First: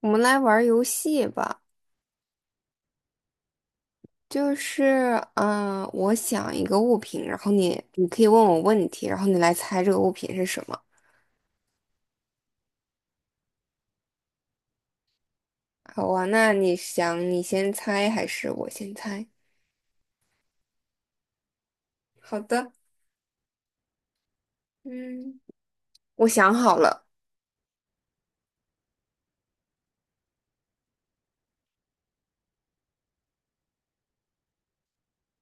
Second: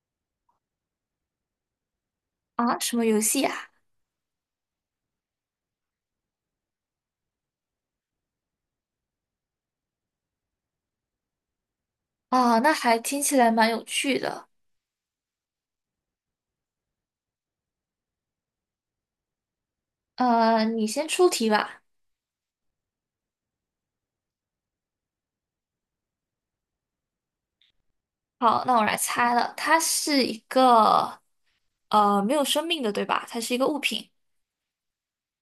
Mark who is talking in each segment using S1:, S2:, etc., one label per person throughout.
S1: 我们来玩儿游戏吧，
S2: 啊，什么游戏呀？
S1: 我想一个物品，然后你可以问我问题，然后你来猜这个物品是什么。
S2: 啊，哦那还听起来蛮有趣的。
S1: 好啊，那你想你先猜还是我先猜？
S2: 你先出题吧。
S1: 好的。嗯，我想好了。
S2: 好，那我来猜了，它是一个没有生命的，对吧？它是一个物品。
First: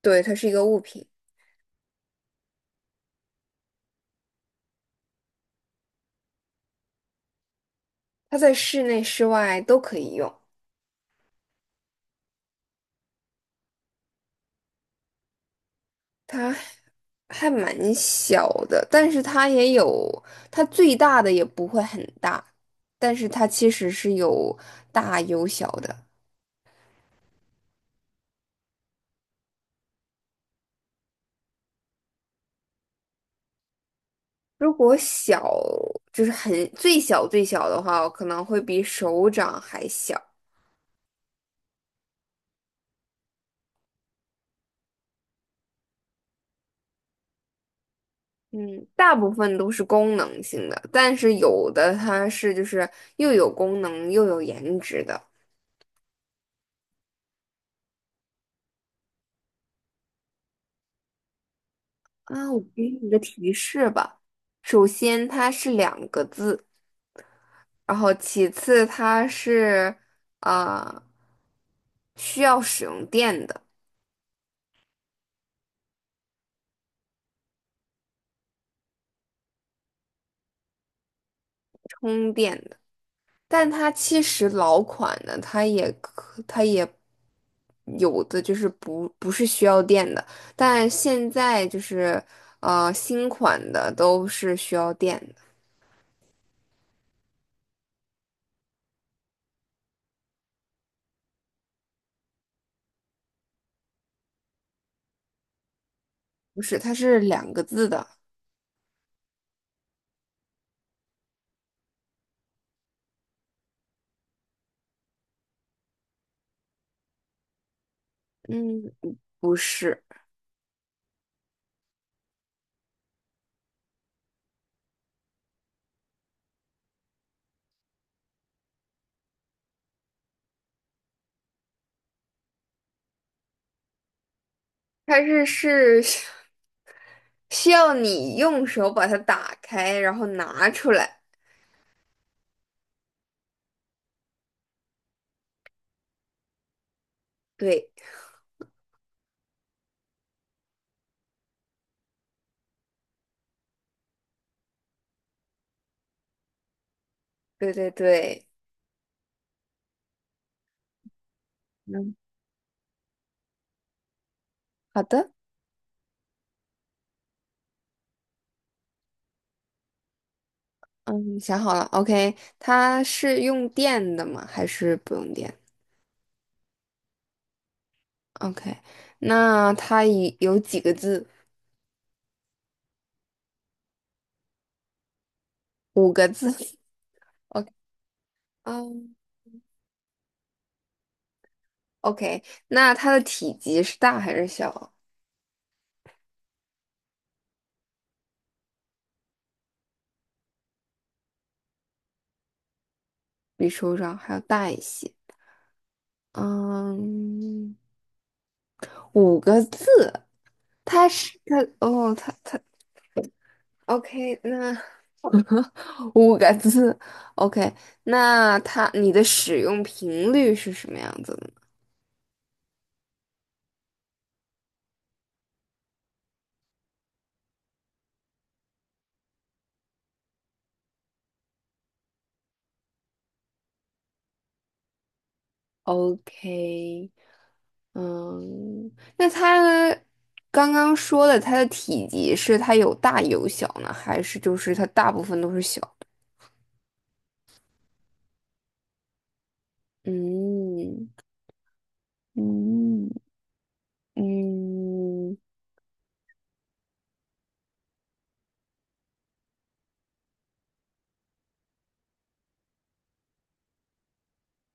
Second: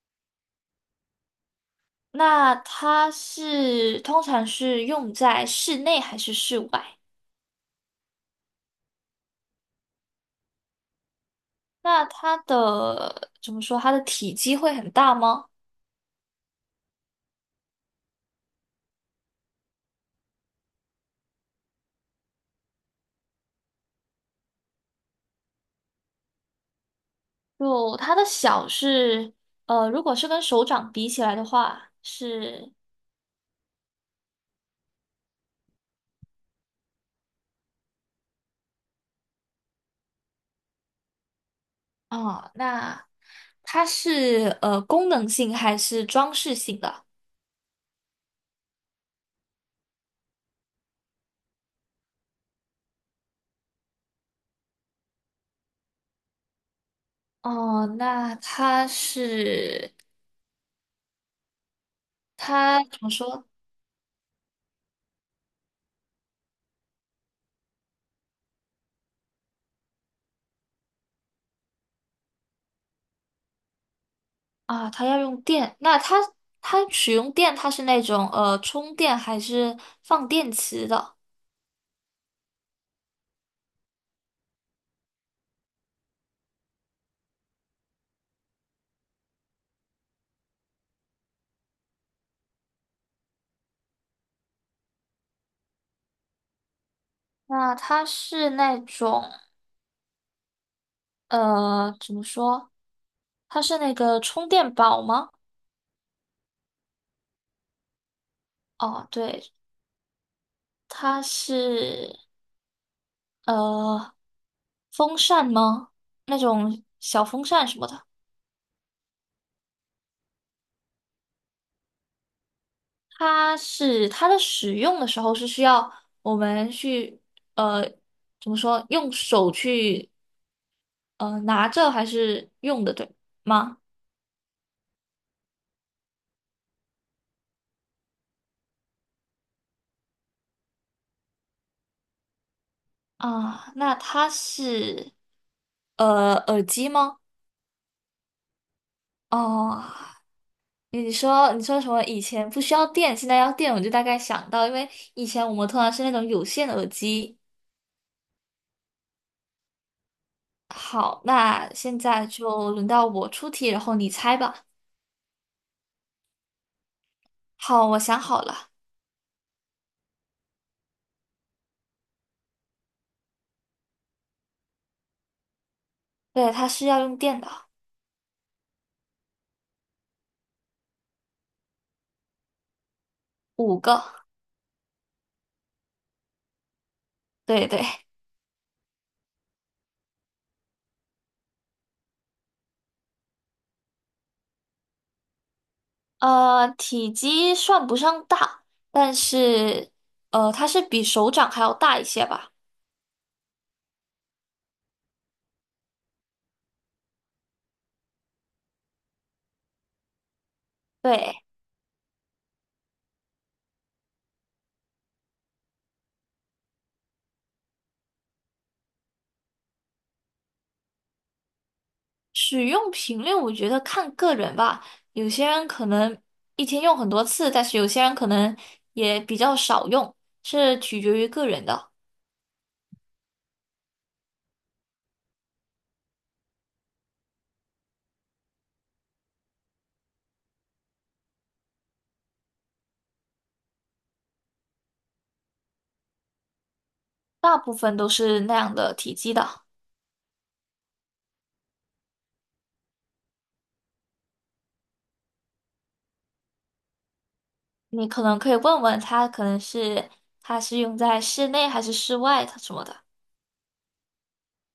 S1: 对，它是一个物品，
S2: 那它是通常是用在室内还是室外？
S1: 它在室内、室外都可以用，
S2: 那它的怎么说？它的体积会很大吗？
S1: 它还蛮小的，但是它也有，它最大的也不会很大，但是它其实是有大有小的。
S2: 就它的小是如果是跟手掌比起来的话，是
S1: 如果小，就是很最小最小的话，我可能会比手掌还小。
S2: 哦，那它是功能性还是装饰性的？
S1: 嗯，大部分都是功能性的，但是有的它是就是又有功能又有颜值的。
S2: 哦，那它是
S1: 啊，我
S2: 它
S1: 给
S2: 怎么
S1: 你个
S2: 说
S1: 提示吧。首先，它是两个字，然后其次它是啊、呃需要使用电的，
S2: 啊？它要用电，那它使用电，它是那种充电还是放电池的？
S1: 充电的。但它其实老款的，它也可，它也有的就是不是需要电的，但现在就是新款的都是需要电的。
S2: 那它是那种怎么说？它是那个充电宝吗？
S1: 不是，它是两个字的。
S2: 哦，对，它是呃风扇吗？那种小风扇什么的。
S1: 嗯，不是，
S2: 它是它的使用的时候是需要我们去呃怎么说用手去拿着还是用的对吗？
S1: 它是 需要你用手把它打开，然后拿出来。
S2: 啊，那它是耳机吗？
S1: 对。
S2: 哦，你说什么？以前不需要电，现在要电，我就大概想到，因为以前我们通常是那种有线耳机。
S1: 对对对。
S2: 好，那现
S1: 嗯，
S2: 在就轮到我出题，然后你猜吧。
S1: 好的。
S2: 好，我想好了，
S1: 嗯，想好了。OK，它是用电的吗？还是不用电？
S2: 对，它是要用电的，
S1: OK，那它以有几个字？
S2: 五个。
S1: 五个字。
S2: 对
S1: OK。
S2: 对，
S1: 嗯，OK，那它的体积是大还是小？
S2: 体积算不上大，但是它是比手掌还要大一些吧。
S1: 比手掌还要大一些。嗯，五个字，它是
S2: 对，
S1: 它哦，它它 OK。那五个字 OK，那它你的使用频率是什么样子的？
S2: 使用频率我觉得看个人吧，有些人可能一天用很多次，但是有些人可能也比较少用，是取决于个人的。
S1: OK。嗯，那它刚刚说的它的体积是它有大有小呢，还是就是它大部分都是小的？
S2: 大部分都是那样的体积的，
S1: 嗯嗯嗯
S2: 你可能可以问问他，可能是它是用在室内还是室外，的什么的，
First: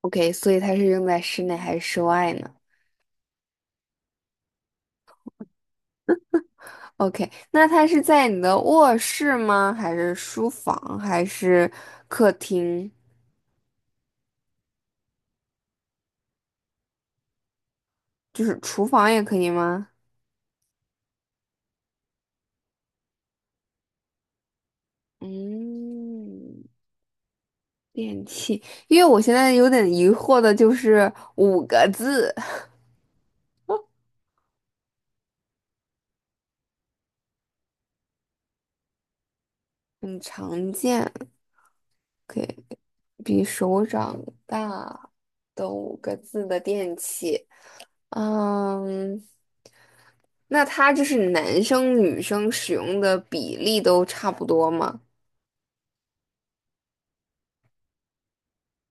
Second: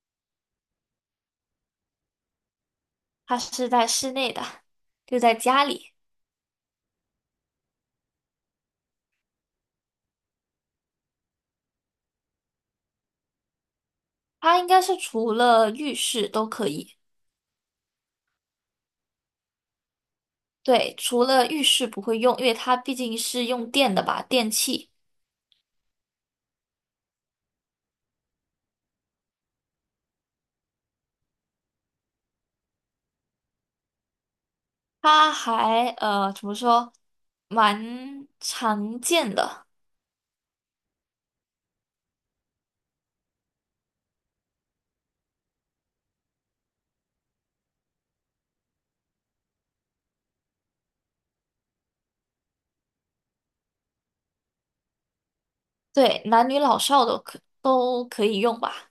S1: ，OK，所以它是用在室内还是室外呢
S2: 它是在室内的，就在家里。
S1: ？OK，那它是在你的卧室吗？还是书房？还是客厅？
S2: 它应该是除了浴室都可以，
S1: 就是厨房也可以吗？
S2: 对，除了浴室不会用，因为它毕竟是用电的吧，电器。
S1: 嗯。电器，因为我现在有点疑惑的就是五个字，
S2: 它还怎么说，蛮常见的，
S1: 很常见，可以比手掌大的五个字的电器。嗯，那它就是男生女生使用的比例都差不多吗？
S2: 对，男女老少都可以用吧。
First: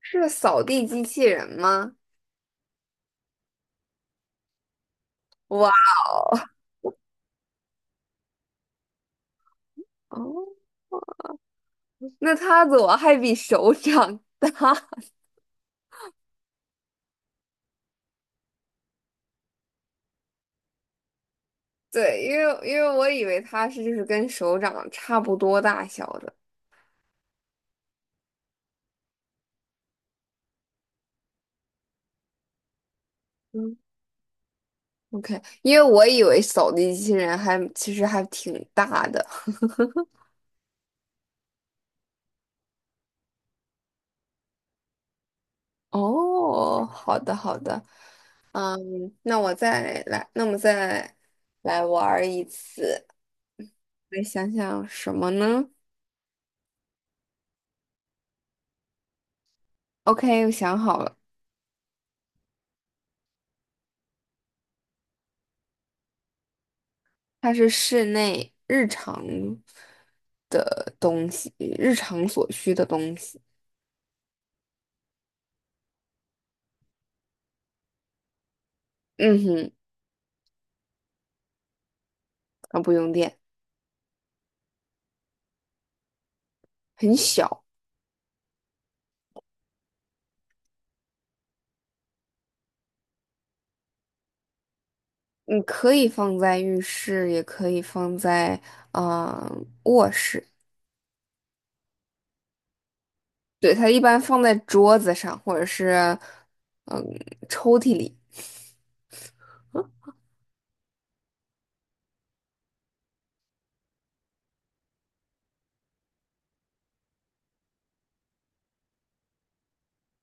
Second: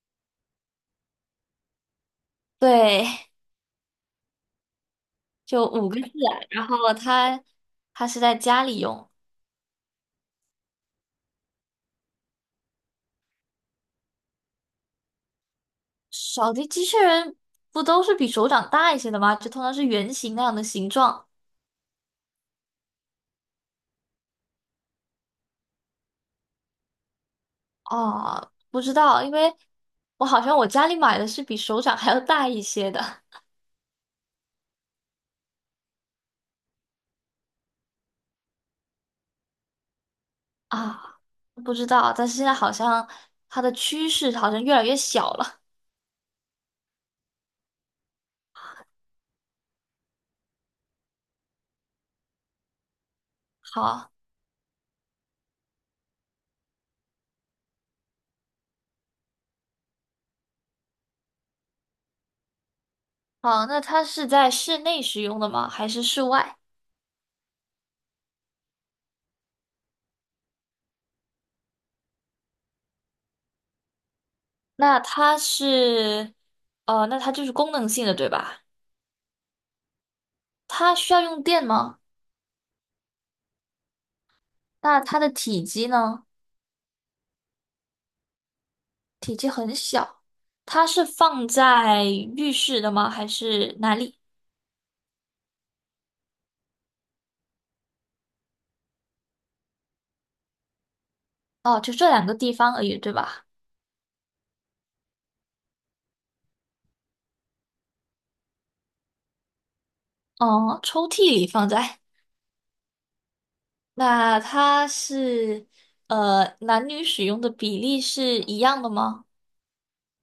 S1: 是扫地机器人吗？
S2: 对，就
S1: 哇
S2: 五个字啊然后它是在家里用，
S1: 哦。那它怎么还比手掌？
S2: 扫地机器人不都是比手掌大一些的吗？就通常是圆形那样的形状。
S1: 对，因为我以为它是就是跟手掌差不多大小的。
S2: 哦，不知道，因为我好像我家里买的是比手掌还要大一些的
S1: OK，因为我以为扫地机器人还其实还挺大的。
S2: 啊，不知道，但是现在好像它的趋势好像越来越小了。
S1: 哦，好的好的。嗯，那我再来，那我们再来玩儿一次。
S2: 好，
S1: 来想想什么呢？OK，我想好了。
S2: 好，那它是在室内使用的吗？还是室外？
S1: 它是室内日常的东西，日常所需的东西。
S2: 那它是，那它就是功能性的，对吧？
S1: 嗯哼。
S2: 它需要用电吗？
S1: 啊，不用电。
S2: 那它的体积呢？
S1: 很小。
S2: 它是放在浴室的吗？还是哪里？
S1: 你可以放在浴室，也可以放在嗯、呃卧室。
S2: 哦，就这两个地方而已，对吧？
S1: 对，它一般放在桌子上，或者是嗯抽屉里。
S2: 哦，抽屉里放在。那它是男女使用的比例是一样的吗？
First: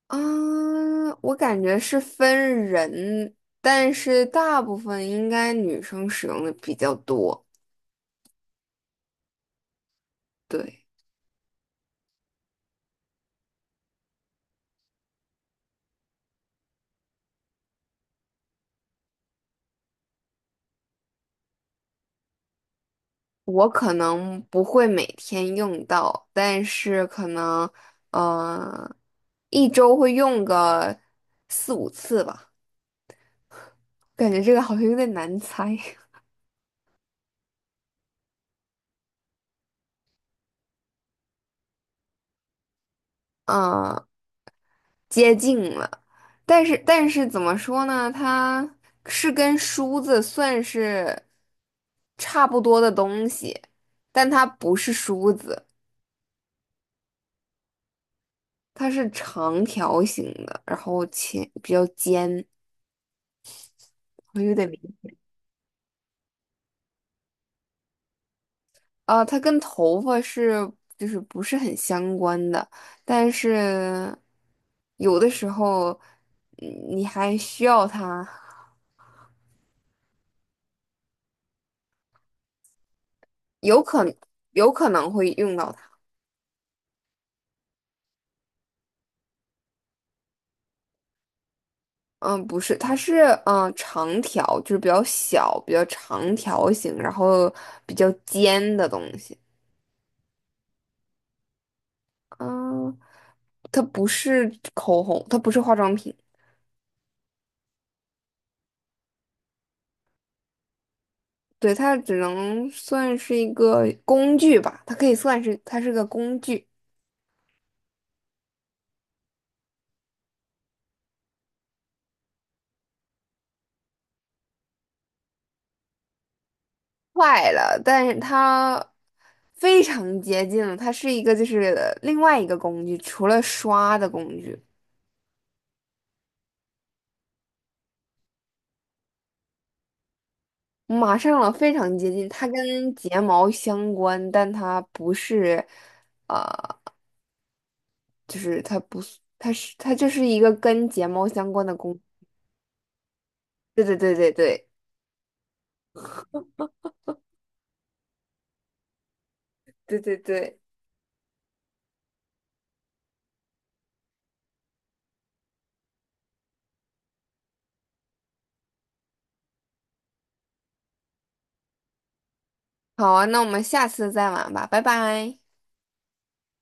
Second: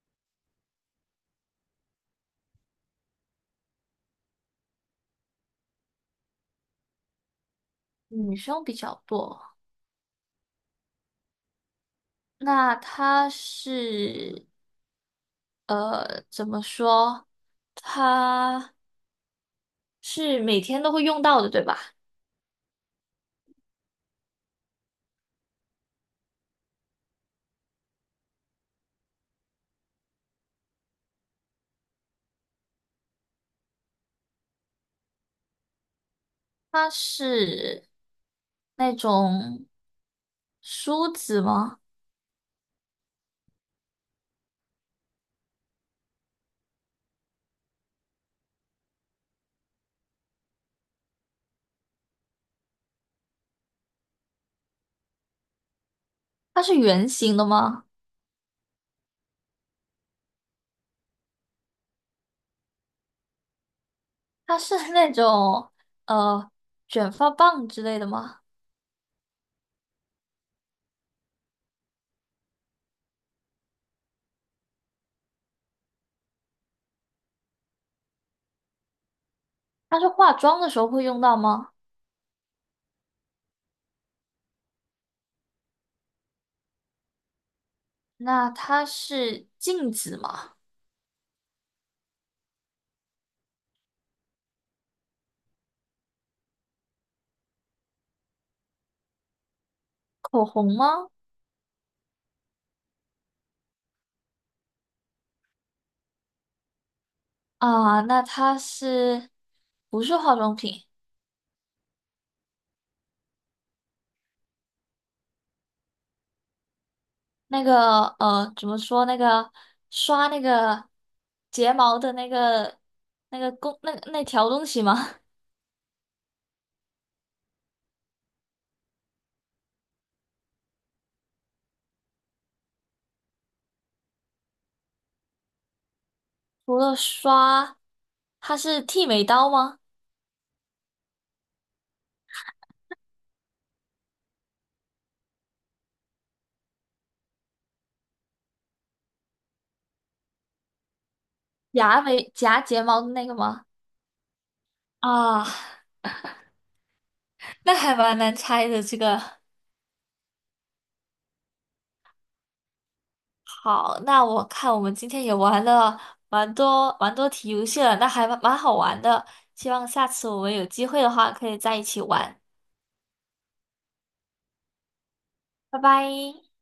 S1: 啊，我感觉是分人，但是大部分应该女生使用的比较多。
S2: 女生比较多。
S1: 对。
S2: 那它是怎么说？它是每天都会用到的，对吧？
S1: 我可能不会每天用到，但是可能嗯一周会用个四五次吧。感觉这个好像有点难猜。
S2: 它是那种梳子吗？
S1: 啊。接近了，但是怎么说呢？它是跟梳子算是差不多的东西，但它不是梳子。
S2: 它是圆形的吗？
S1: 它是长条形的，然后前比较尖，我有
S2: 它
S1: 点
S2: 是
S1: 明
S2: 那种呃卷发棒之类的吗？
S1: 啊，它跟头发是就是不是很相关的，但是有的时候嗯你还需要它。
S2: 它是化妆的时候会用到吗？
S1: 有可有可能会用到。它。
S2: 那它是镜子吗？
S1: 嗯，不是，它是长条，就是比较小、比较长条形，然后比较尖的东西。
S2: 口红吗？
S1: 嗯，它不是口红，它不是化妆品。
S2: 啊，那它是不是化妆品？
S1: 对，它只能算是一个工具吧，它可以算是它是个工具。
S2: 那个怎么说？那个刷那个睫毛的那个那个工那条东西吗？
S1: 坏了，但是它非常接近了，它是一个就是另外一个工具，除了刷的工具。
S2: 除了刷，它是剃眉刀吗？
S1: 马上了，非常接近。它跟睫毛相关，但它不是，呃，就是它不是，它是它就是一个跟睫毛相关的工。
S2: 夹眉夹睫毛的那个吗？
S1: 对对对对对
S2: 啊，那还蛮难猜的这个。
S1: 对对对。
S2: 好，那我看我们今天也玩了蛮多题游戏了，那还蛮好玩的。希望下次我们有机会的话，可以在一起玩。
S1: 好啊，那我们下次再玩吧，拜拜。
S2: 拜拜。